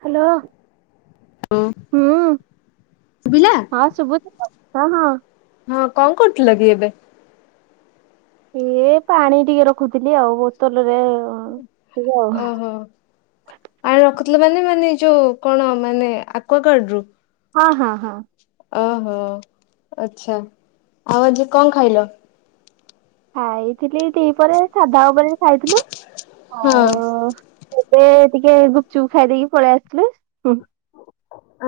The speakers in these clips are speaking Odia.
ହ୍ୟାଲୋ ହ ଶୁଭିଲା? ହଁ ଶୁ ହଁ ହଁ ହଁ କଣ କରୁଥିଲ କି ଏବେ? ଏ ପାଣି ଟିକେ ରଖୁଥିଲି ଆଉ ବୋତଲରେ ଟିକେ ଓହୋ ପାଣି ରଖୁଥିଲ ମାନେ ମାନେ ଯୋଉ କଣ ମାନେ ଆକ୍ୱ ଗାର୍ଡ ରୁ ହଁ ହଁ ହଁ ଓହୋ ଆଛ୍ଛା ଆଉ ଆଜି କଣ ଖାଇଲ? ଖାଇଥିଲି ଦ୍ୱିପହ ରେ ସାଧା ଉପରେ ଖାଇଥିଲୁ ହଁ। ଆଉ ଏବେ ଟିକେ ଗୁପଚୁପ୍ ଖାଇ ଦେଇକି ପଳେଇ ଆସିଲୁ।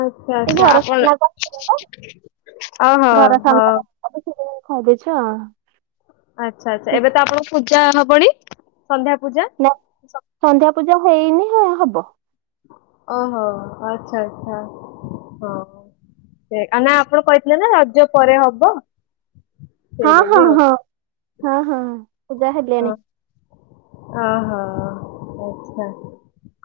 ଆଚ୍ଛା ସେ ଆଚ୍ଛା ଘର ଆପଣ ସାମ୍ନା କୁ ଆସିଥିଲା ଓହୋ ତ ଘର ହୋ ସାମ୍ନା ସେଇଥିପାଇଁ ଖାଇ ଦେଇଚ ଆଚ୍ଛା ଆଚ୍ଛା ଏବେ ତ ଆପଣଙ୍କ ପୂଜା ହବନି ସନ୍ଧ୍ୟା ପୂଜା ନା ସନ୍ଧ୍ୟା ପୂଜା ହେଇନି ହବ ଓହୋ ଆଚ୍ଛା ଆଚ୍ଛା ହଁ ସେ ନା ଆପଣ କହିଥିଲେ ନା ରଜ ପରେ ହବ ସେଇ ହଁ ହଁ ଲାଗି ଆଉ। ହଁ ହଁ ହଁ ହ ପୂଜା ହେଲେଣି ଅହ ଆଚ୍ଛା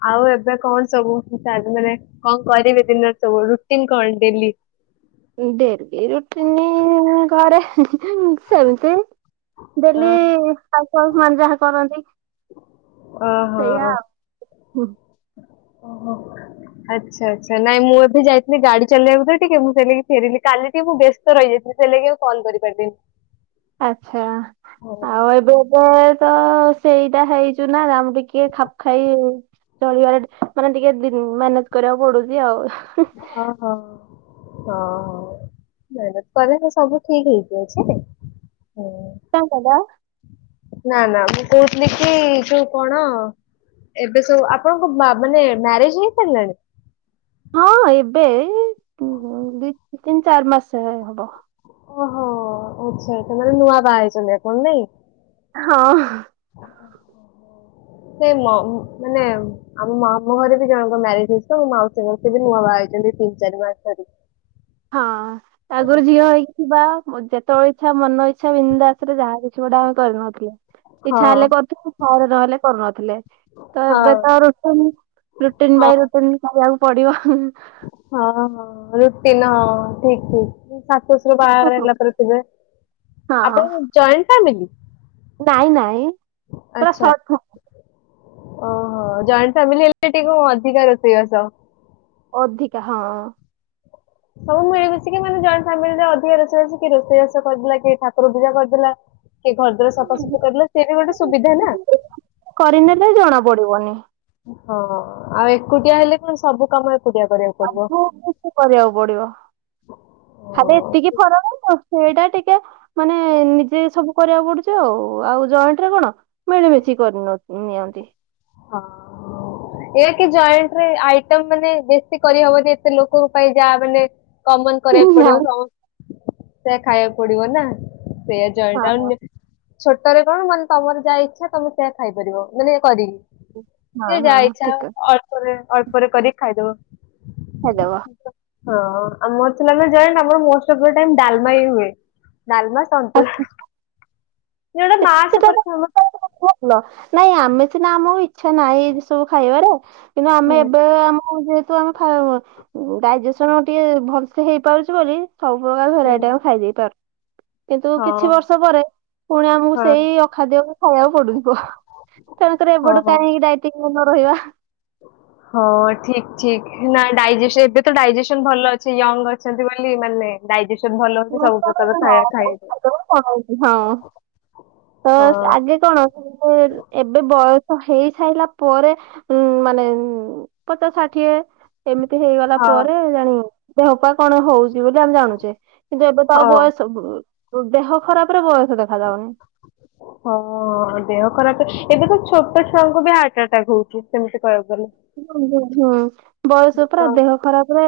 ଆଉ ଏବେ କଣ ସବୁ ଚାର ମାନେ କଣ କରିବେ ଦିନ ସବୁ ରୁଟିନ୍ କଣ ଡେଲି? ଡ଼େଲି ରୁଟିିନ୍ ଘରେ ସେମିତି ଡେଲି ଅଁ ହାଉସ୍ ୱାଇଫ୍ ମାନେ ଯାହା କରନ୍ତି। ଓହୋ ସେଇୟା ଆଉ ଓହୋ ଆଚ୍ଛା ଆଚ୍ଛା ନାଇଁ ମୁଁ ଏବେ ଯାଇଥିର୍ଲି ଗାଡି ଚଲେଇବାକୁ ତ ଟିକେ ମୁଁ କହିଲି ଫେରିଲି କାଲି ଟିକେ ମୁଁ ବ ରହିଯାଇଥିଲି ସେଇଲାଗି ଆଉ କଲ କରିପାରିଲିନି ଆଛା ଓହୋ ଆଉ ଏବେ ଏ ତ ସେଇଟା ହେଇଛୁ ନା [unintelligible] ଖାପ୍ ଖାଇ ଚଳିବାରେ ମାନେ ଟିକେ ମ୍ୟାନେଜ କରିବାକୁ ପଡୁଛି ଆଉ ଓହୋ ହଁ ମେହନତ୍ କଲେ ତ ସବୁ ଠିକ୍ ହେଇଯିବ ଯେ, ହଁ ତାଙ୍କର ନାଁ ନାଁ ମୁଁ କହୁଥିଲି କି ଯୋଉ କଣ ଏବେ ସବୁ ଆପଣଙ୍କ ମାନେ ମ୍ୟାରେଜ ହେଇ ସାରିଲାଣି? ହଁ ଏବେ ଦି ତିନି ଚାରି ମାସ ହବ। ଓହୋ ଆ୍ଛା ଏତ ମାନେ ନୂଆ ବାହା ହେଇଛନ୍ତି ନାଇଁ। ହଁ। ସେ ମାନେ ଆମ ମାମୁଁ ଘରେ ବି ଜଣଙ୍କ ମ୍ୟାରେଜ ହେଇଚି ତ ମୋ ମାଉସୀଙ୍କ ସେ ବି ନୂଆ ବାହା ହେଇଛନ୍ତି ତିନି ଚାରି ମାସ ଧରି। ହଁ ଆଗରୁ ଝିଅ ହେଇକି ଥିବା ମଜା ତ ଇଚ୍ଛା ମନ ଇଚ୍ଛା ବିନ୍ଦାସରେ ଯାହା କିଛି ଗଟେ ଆମେ କରିନଥିଲେ। ହଁ ଇଚ୍ଛା ହେଲେ କରୁଥିଲେ ଇଚ୍ଛା ନହେଲେ କରୁନଥିଲେ। ତ ହଁ ଏବେ ତ ରୁଟିନ୍ ରୁଟିନ୍ ହଁ ବାଇ ରୁଟିନ୍ କରିବାକୁ ପଡିବ। ହଁ ହଁ ରୁଟିନ୍ ହଁ ଠିକ୍ ଠିକ୍ ସାତ ବା ହଁ ହେଲା ପରେ ଥିବେ ଆପଣ କଣ ଜଏଣ୍ଟ ଫ୍ୟାମିଲି? ନାଇଁ ନାଇଁ ପୁରା ଆଚ୍ଛା ଶଟ ଫା ଓହୋ ଜଏଣ୍ଟ ଫ୍ୟାମିଲି ହେଲେ ଟିକେ ଅଧିକା ରୋଷେଇବା ସ। ଅଧିକା ହଁ। ସବୁ ମିଳିମିଶିକି ମାନେ ଜଏଣ୍ଟ ଫାମିଲିରେ ଅଧିକା ରୋଷେଇବାସ କି ରୋଷେଇବା ବାଷ କରିଦଥିଲା କି ଠାକୁର ପୂଜା କରିଦେଲା। କିଏ ଘର ଦ୍ୱାର ସଫାସୁଫି କରିଲେ ସେ ବି ଗୋଟେ ସୁବିଧା ନା। କରିନେଲେ ଜଣା ପଡିବନି। ହଁ ଆଉ ଏକୁଟିଆ ହେଲେ କଣ ସବୁ କାମ ଏକୁଟିଆ କରିବାକୁ ଆଉୁ ପଡିବ ବ [unintelligible] କି କରିବାକୁ ପଡିବ। ଖାଲି ଏତିକି ହଁ ଫରକ ରୋଷେଇ ଟା ଟିକେ ମାନେ ନିଜେ ସବୁ କରିବାକୁ ପଡୁଛି ଆଉ ଆଉ ଜଏଣ୍ଟ ରେ କଣ ମିଳିମିଶି କରିନ ନିଅନ୍ତି। ହଁ। ଏକ ଜଏଣ୍ଟରେ ଆଇଟମ୍ ମାନେ ବେଶୀ କରିହବନି ଏତେ ଲୋକଙ୍କ ପାଇଁ ଯାହା ମାନେ କମନ୍ କରିବାକୁ ନା ପଡିବ ସମ ସେଇ ଖାଇବାକୁ ପଡିବ ନା ସେଇଆ ଜଏଣ୍ଟରେ ହଁ ଆଉ ଛୋଟରେ କଣ ମାନେ ତମର ଯାହା ଇଚ୍ଛା ତମେ ସେଆ ଖାଇପାରିବ ମାନେଏ କରି। ହୁଁ। ଯିଏ ଯାହା ଇଛା ଅଳ୍ପରେ ଅଳ୍ପରେ କରିକି ଖାଇଦବ। ହେଦବା [unintelligible] ହଁ ଆମର ଥିଲା ନାଁ ଆମର joint most of the time ଡାଲମା ହି ହୁଏ। ଡାଲମା ସନ୍ତୁଳା। ଆସ- ଦିଟା ମାସ୍ ଉପରେ କହୁନ? ଲ ନାଇଁ ଆମେ ସିନା ଆମର ଇଚ୍ଛା ନାହିଁ ଏଇ ସବୁ ଖାଇବାର। କିନ୍ତୁ ହଁ ଆମେ ଏବେ ଆମ ତ ଆମେ [unintelligible] ଡାଇଯେସନ ଟିକେ ଭଲସେ ହେଇପାରୁଛୁ ବୋଲି। ସବୁ ପ୍ରକାର ଭେରାଇଟି ଆମେ ଖାଇଦେଇପାରୁ। କିନ୍ତୁ ହଁ କିଛି ବର୍ଷ ପରେ ପୁଣି ଆମକୁ ହଁ ସେଇ ଅଖାଦ୍ୟକୁ ଖାଇବାକୁ ପଡୁ ପୁ ତେଣୁକର ଏବେଡୁ କାହିଁକିାଇ ନ ରହିବା [unintelligible] ହ [inaudible] ହଁ ଠିକ୍ ଠିକ୍ ନା ଡାଇଜେସ ଏବେ ତ ଡାଇଜେସନ ଭଲ ଅଛି ୟଙ୍ଗ ଅଛନ୍ତି ବୋଲି ମାନେ ଡାଇଜେସନ ଭଲ ଅଛି ସବୁ ପ୍ରକାର ଖାଇବା ହଁ ଖାଇବେ [unintelligible] ତ ହଁ ଆଗେ କଣ ଏବେ ବୟସ ହେଇ ସାରିଲା ପରେ ଉ ମାନେ ପଚାଷ ସାଠିଏ ଏମିତି ହେଇଗଲା ହଁ ପରେ ଜାଣିବ ଦେହପାଅ କଣ ହଉଛି ବୋଲି ଆମେ ଜାଣୁଛେ। କିନ୍ତୁ ଏବେ ତ ଆଉ ହଁ ବୟସ ଦେହ ଖରାପରେ ବୟସ ଦେଖାଯାଉନି। [unintelligible] ହଁ ଦେହ ଖରାପ ଏବେ ତ ଛୋଟ ଛୁଆଙ୍କୁ ବି ହାର୍ଟ ଆଟାକ୍ ହଉଛି ସେମିତି କହିବାକୁ ଗଲେ। ହଁ ହୁଁ ହୁଁ ବୟସ ପୁରା ତ ଦେହ ଖରାପ ରେ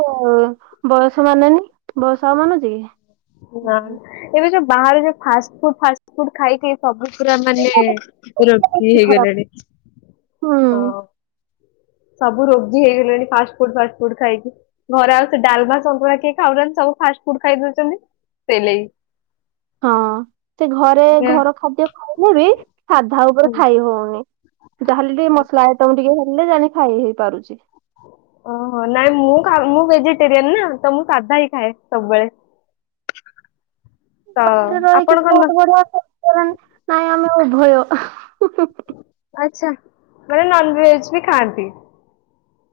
ବୟସ ମାନେନି। ବୟସ ଆଉ ମାନୁଚି କି? ନାଇଁ। ଏବେ ଯୋଉ ବାହାରେ ଯୋଉ ଫାଷ୍ଟ ଫୁଡ ଫଷ୍ଟ ଫୁଡ୍ ଖାଇକି ସବୁ ପୁରା ମାନେ [unintelligible] ଖରାପ ହେଇଗଲେଣି ହୁଁ। ହଁ। ସବୁ ରୋଗୀ ହେଇଗଲେଣି ଫାଷ୍ଟ ଫୁଡ ଫାଷ୍ଟ ଫୁଡ ଖାଇକି। ଘରେ ଆଉ ସେ ଡାଲମା ସନ୍ତୁଳା କିଏ ଖାଉନାହାନ୍ତି ସବୁ ଫାଷ୍ଟ ଫୁଡ ଖାଇଦଉଛନ୍ତି ସେଇ ଲାଗି। ହଁ ସେ ଘରେ ଘର ଖାଦ୍ୟ ଖାଇଲେ ବି ସାଧା ଉପରେ ହୁଁ ଖାଇ ହଉନି। ଯାହେଲେ ଟ ମସଲା ଆଇଟମ ଟିକେ ହେଲେ ଜାଣି ଖାଇ ହେଇ ପାରୁଚି। ଓହୋ ନାଇଁ ମୁଁ ଖା ମୁଁ ଭେଜିଟେରିଆନ ନା ତ ମୁଁ ସାଧା ହିଁ ଖାଏ ସବୁବେଳେ। ତ ବାହାରେ ରହିକି ଆପଣ କଣ ନ ବହୁତ ବଢିଆ [unintelligible] ନାଇଁ ଆମେ ଉଭୟ। ଆଚ୍ଛା ମାନେ ନନଭେଜ ବି ଖାଆନ୍ତି?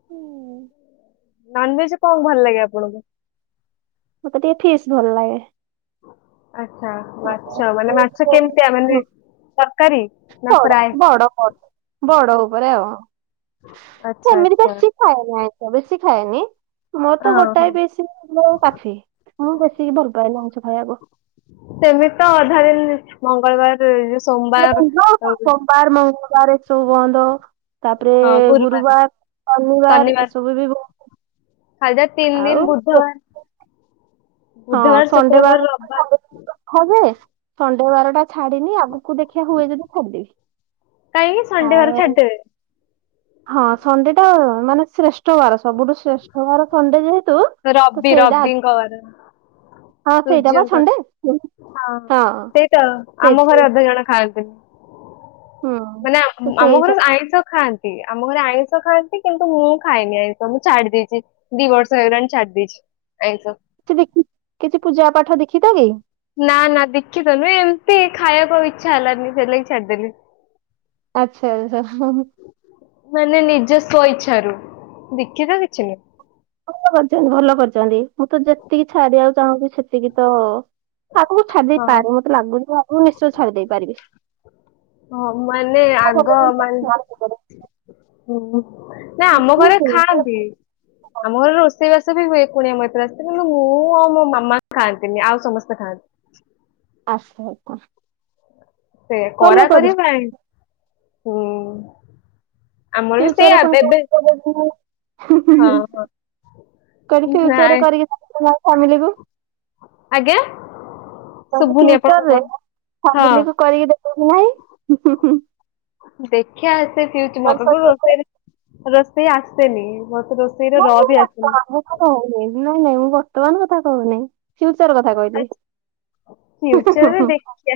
ହୁଁ। ନନଭେଜ କଣ ଭଲ ଲାଗେ ଆପଣଙ୍କୁ? ମତେ ଟିକେ ଫିସ୍ ଭଲ ଲାଗେ। ଆଚ୍ଛା ମାଛ ମାନେ ମାଛ କେମିତିଆ ମାନେ ତରକାରୀ? ନା ବଡ ଫ୍ରାଏ? ବଡ ବଡ ଉପରେ ଆଉ ଆଚ୍ଛା ସେମିତି ଆଚ୍ଛା [unintelligible] ଖାଏ ନାଇ ତ ବେଶୀ ଖାଏନି ମୋର ତ ହଁ ହଁ ଗୋଟାଏ ପିସ୍ କାଫି। ମୁଁ ବେଶି ଭଲ ପାଏନି ଆଇଁଷ ଖାଇବାକୁ। ସେମିତି ତ ଅଧା ଦିନ ମଙ୍ଗଳବାର ସୋମବାର ସୋ ପାର ମଙ୍ଗଳବାର ଏସବୁ ବନ୍ଦ। ତାପରେ ଗୁରୁବାର ଶନିବାର ଏସବୁ ବି ବ [unintelligible] ତିନ ଦିନ ବୁଧବାର ବୁଧବାର ସଣ୍ଡେ ଶୁକ୍ରବାର ବାର ରବିବାର ସଣ୍ଡେ ହଁ ଯେ ସଣ୍ଡେ ବାରଟା ଛାଡିନି ଆଗକୁ ଦେଖିବା ହୁଏ ଯଦି ଛାଡିଦେବି। କାଇଁକି ସଣ୍ଡେ ବାର ଆଉ ଛାଡିଦେବେ? ହଁ ସଣ୍ଡେ ଟା ମାନେ ଶ୍ରେଷ୍ଠ ବାର ସବୁଠୁ ଶ୍ରେଷ୍ଠା ବାର ସଣ୍ଡେ ଯେହ ରବି ରବିଙ୍କ ବାର। ହଁ ସେଇଟା ବା ସଣ୍ଡେ ହଁ ସୂର୍ଯ୍ୟଙ୍କର ହଁ ସେଇ ତ ସେଇ ଆମ ଘରେ ସେଇ ଅଧେ ଜଣ ଖାଆନ୍ତିନି। ହୁଁ ମାନେ ତ ଆମ ସେଇ ଘର ସବୁ ଆଇଁଷ ଖାଆନ୍ତି ଆମ ଘରେ ଆଇଁଷ ଖାଆନ୍ତି କିନ୍ତୁ ମୁଁ ଖାଏନି ଆଇଁଷ ମୁଁ ଛାଡି ଦେଇଚି। ଦିବର୍ଷ ହେଲାଣି ଛାଡି ଦେଇଚି ଆଇଁଷ। [unintelligible] କିଛି ପୂଜା ପାଠ ଦେଖିଥେବି। ନା ନା ଦୀଖିତ ନୁହଁ ଏମିତି ଖାଇବାକୁ ଇଚ୍ଛା ହେଲାନି ସେଇଲାଗି ଛାଡିଦେଲି। ଆଚ୍ଛା [inaudible] ମାନେ ନିଜ ସ୍ୱ ଇଚ୍ଛାରୁ ଦିଖିତ କିଛି ନୁଁହ। ଭଲ କରିଛନ୍ତି ଭଲ କରିଛନ୍ତି ମୁଁ ତ ଯେତିକି ଛାଡିଆକୁ ଚାହୁଁଛି ସେ [unintelligible] ଆଗକୁ ମୁଁ ଛାଡି ଦେଇ ହଁ ପାରେ ମତେ ଲାଗୁଛି ଆ ମୁଁ ନିଶ୍ଚୟ ଛାଡି ଦେଇ ପାରିବି। ହଁ ମାନେ ଆଗ ମାନ [unintelligible] ନା ଆମ ଘରେ ଖାଆନ୍ତି। ଆମ ଘରେ ରୋଷେଇବାସ ବି ହୁଏ କୁଣିଆ ମଇତ୍ର ଆସିଲେ କିନ୍ତୁ ମୁଁ ଆଉ ମୋ ମାମା ଖାଆନ୍ତିନି ଆଉ ସମସ୍ତେ ଖାଆନ୍ତି। ଆସ ଆକୁ ସେ। ସେ କରା କରି ପାଇଁ। ହୁଁ। ଆମର ବି ଫ୍ୟୁଚରରେ ସେଇଆ ପୁଣି ଏବେ କଉଠି କଲେଜ ପୁଣି। ହ୍ନୁ ହଁ ହ୍ନୁ। କହିଲି ହଁ ଫିୟୁଚରରେ ନାଇଁ କରିକି ଫାମିଲିକୁ। ଆଜ୍ଞା। କହିଲି ଶୁଭୁନି ଆପଣ କଣ ଫ୍ୟୁଚରରେ କହୁଛନ୍ତି। ହଁ। ଫ୍ୟାମିଲିକୁ କରିକି ଦେଖା। ଦେଖଆ ଏତେ ପିଉଛି। ମତେ ତ ରୋଷେଇ। ରୋଷେଇ ଆସେନି। ମତେ ରୋଷେଇର ର ନାଇଁ ମୁଁ ବି ଆସେନି। ବର୍ତ୍ତମାନ ନାଇଁ ନାଇଁ ମୁଁ ବର୍ତ୍ତମାନ କଥା କହୁନି ଫିୟୁଚର କଥା କହିଲି। ଫିୟୁଚରରେ ଦେଖିବା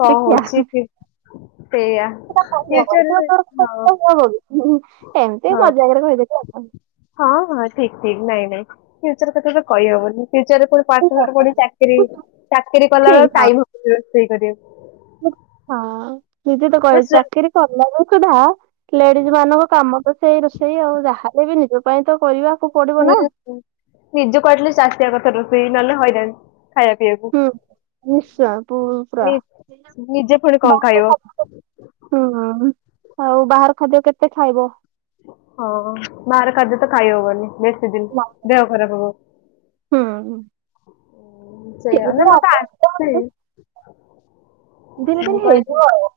କଣ ଦେଖିଆ। ହଉଛି ସେଇୟା। ଏମିତି ହଁ ମଜାାଗରେ କହିଦେଲି ଆଉ। ହଁ ହଁ ଠିକ ଠିକ ନାଇଁ ନାଇଁ ଫ୍ୟୁଚର କଥା ତ କହିହବନି ଫ୍ୟଚରରେ ଫୁଣି। ପାଠ ସାଠ ପଢିକି ଚାକିରି। ଚାକିରି କଲାବେଳକୁ ଠିକ୍ ହଁ ଟାଇମ ହବନି ରୋଷେଇ କରିବାକୁ। ହଁ ନିଜେତ କରିବାକୁ ଚାକିରିୀ କଲାବେଳେ ସୁଧା ଲେଡିଜ ମାନଙ୍କ କାମ। ତ ସେଇ ରୋଷେଇ ଆଉ। ଯାହେଲେ ବି ନିଜ ପାଇଁ ତ କରିବା। ହୁଁ ନିଜକୁ ଆଟଲିଷ୍ଟି ଆସିବା କଥା ରୋଷେଇ ନହେଲେ ହଇରାଣ ଖାଇବା ପିଇବାକୁ। ହୁଁ ନିଶ୍ଚୟ ପୂଜା। ନି ନିଜେ ପୁଣି କଣ ଖାଇବ ହୁଁ ଆଉ ବାହାର ଖାଦ୍ୟ କେତେ ଖାଇବ। ହଁ ବାହାର ଖାଦ୍ୟ ତ ଖାଇ ହବନି। ସେଦିନ। ଦେହ ଖରାପ ହବ। ହୁଁ ସେଇଆ ଧୀରେ ମତେ ତ ଆସେନି। ଧୀରେ ଧୀରେ ଧୀରେ ହଁ କାଇ। ହେଇଯିବ ଆଉ।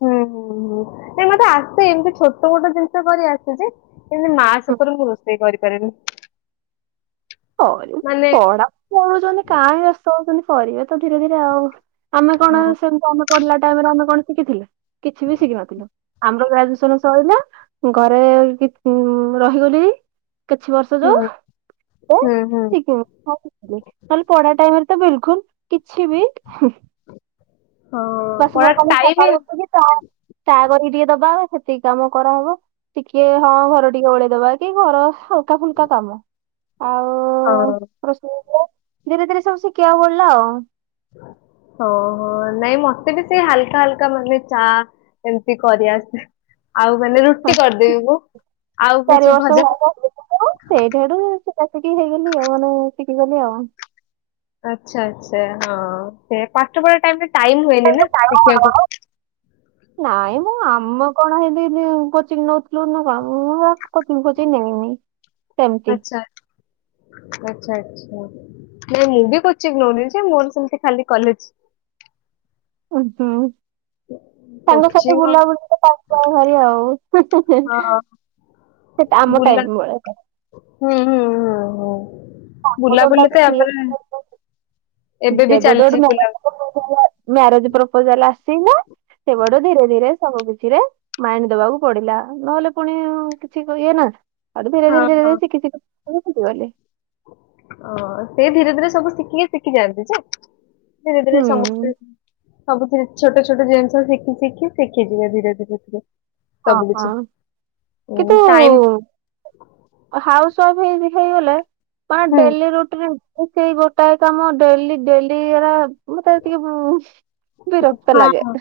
ହୁଁ ହ୍ନୁ ହଁ। ନାଇଁ ମତେ ଆସେ। ଏମିତି ଛୋଟ ମୋଟ ଜିନିଷ କରି ଆସେ ଯେ। କିନ୍ତୁ ମା ସହିତ ମୁଁ ରୋଷେଇ କରିପାରେନି। ପଢା ମାନେ ପଢୁଛନ୍ତି କରୁଛନ୍ତି କାଇଁ ବ୍ୟସ୍ତ ହଉଛନ୍ତି କରିବେ ତ ଧୀରେ ଧୀରେ ଆଉ। ଆମେ କଣ ହଁ ସେମତି ଆମେ ପଢିଲା ଟାଇମରେ ଆମେ କଣ ଶିଖିଥିଲୁ କିଛି ବି ଶିଖିିନଥିଲୁ। ଆମର ଗ୍ରାଜୁଏସନ ସଇଲା ଘରେ ରହିଗଲି। କିଛି ବର୍ଷ ଯୋଉ। ଏ ହଁ ହଁ। ନହେଲେ ପଢା ଟାଇମରେ ତ ବିଲକୁଲ କିଛି ବି। ହଁ ବାସ ପଳା ଖାଲି ଟାଇମ ସକାଳୁ ଉଠିଲି ଚା। ଚା କରିକି ଟିକେ ଦବା ସେତିକି କାମ କରାହବ ଟିକେ ହଁ ଘର ଟିକେ ଓଳେଇ ଦବା କି। ଏଇ ଘର ହାଲକା ଫୁଲକା କାମ ହଁ ଆଉ। ଧୀରେ ଧୀରେ ସବୁ ଶିଖିବାକୁ ପଡିଲା ଆଉ। ହଉ ନାଇଁ ମତେ ବି ସେଇ ହାଲକା ହାଲକା ମାନେ ଚା। ଏମିତି କରିଆସେ। ଆଉ ମାନେ ରୁଟି। ହଁ ରୁଟି କରିଦେବି ମୁ ଆଉ ଚାରି କିଛି ବର୍ଷ ଭଜା। ଶିକାସିକି ହେଇଗଲି ଆଉ ମାନେ ଶିଖିଗଲି ଆଉ। ଆଚ୍ଛା ଆଚ୍ଛା। ହଁ ସେ ପାଠପଢା ଟାଇରେ ଟାଇମ ହୁଏନି ନା ଶଖିବାକୁ। ହଁ। ନାଇଁମ ଆମ କଣ ହେଟି କୋଚିଂ ନଉଥିଲୁ ନା କଣ ମୁଁ କୋଚିଂ କୋଚିଂ ନେଇନି। ସେମିତି ଆଛା ଆଛା ଆଛା। ନାଇଁ ମୁଁ ବି କୋଚି ନଉନି ଯେ ମୋର ସେମିତି ଖାଲି କଲେଜ। ହ୍ନୁ ହ୍ନୁ। ସାଙ୍ଗ ସାଥି କୋଚିଂ ଆଉ ବୁଲାବୁଲିିରେ ଟାଇମ ଯାଏ ଭାରି ହଁ ଆଉ। ସେଟା ଆମ ବୁଲା ଟାଇମ୍ ବେଳେ କର। ହୁଁ ହୁଁ ହୁଁ ହ ମୋ ବୁଲାବୁଲି ଧନ୍ଦାକୁ ତ ଏଆ ପରେ। ଦେବୋଡ ମ୍ୟାରେଜ ପ୍ରପୋଜାଲ ଆସି ନା ସେ ବଡ ଧୀରେ ଧୀରେ ସବୁ କିଛି ରେ ମାଇଣ୍ଡ ଦବାକୁ ପଡିଲା ନହେଲେ ପୁଣି କିଛି ଇଏ ନା ଆଉ ଧୀରେ ହଁ ଧୀରେ ଶିଖିଯିବେ ହେଟୁ ଶିଖିଗଲେ। ଓ ସେ ଧୀରେ ଧୀରେ ସବୁ ଶିଖିକି ଶିଖି ଯାଆନ୍ତି ଯେ ଧୀରେ ଧୀରେ ହୁଁ। ସମସ୍ତ ସବୁଥିରେ ଛୋଟ ଛୋଟ ଜିନିଷ ଶିଖି ଶିଖି ଶିଖିଯିବାେ ଧୀରେ ଧୀରେ ଧୀରେ ହେଥିରେ। ଓ ହୋ କିନ୍ତୁ ଟାଇମ୍ ହାଉସ୍ ୱାଇଫ ହେଇ ହେଇଗଲେ କଣ ହୁଁ ଡେଲି ରୁଟରେ ସେଇ ଗୋଟାଏ କାମ ଡେଲି ଡେଲି ହେରା ମତେ ଏତିକି ହଁ ବିରକ୍ତ ଲାଗେ। ହଁ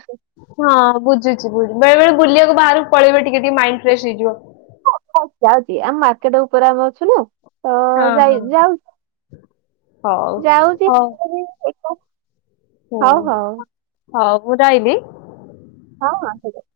ହଁ ବୁଝୁଛି ବୁଝୁ ବେଳେ ବଳେ ବୁଲିବାକୁ ବାହାରକୁ ପଳେଇବେ ଟିକେ ଟିକେ ମାଇଣ୍ଡ ଫ୍ରେଶ ହେଇଯିବ। ଯାଉଛି ଯାଉଛି ଆମେ ମାର୍କେଟ ଉପରେ ଆମେ ଅଛୁନା। ତ ହଁ ଯାଇ ହଁ। ଯାଉଛି ହଉ ଯାଉଛି। ହଉ ହୁଁ ହଉ ହଉ। ହଉ ମୁଁ ରହିଲି। ହଉ ଆସୁଛି।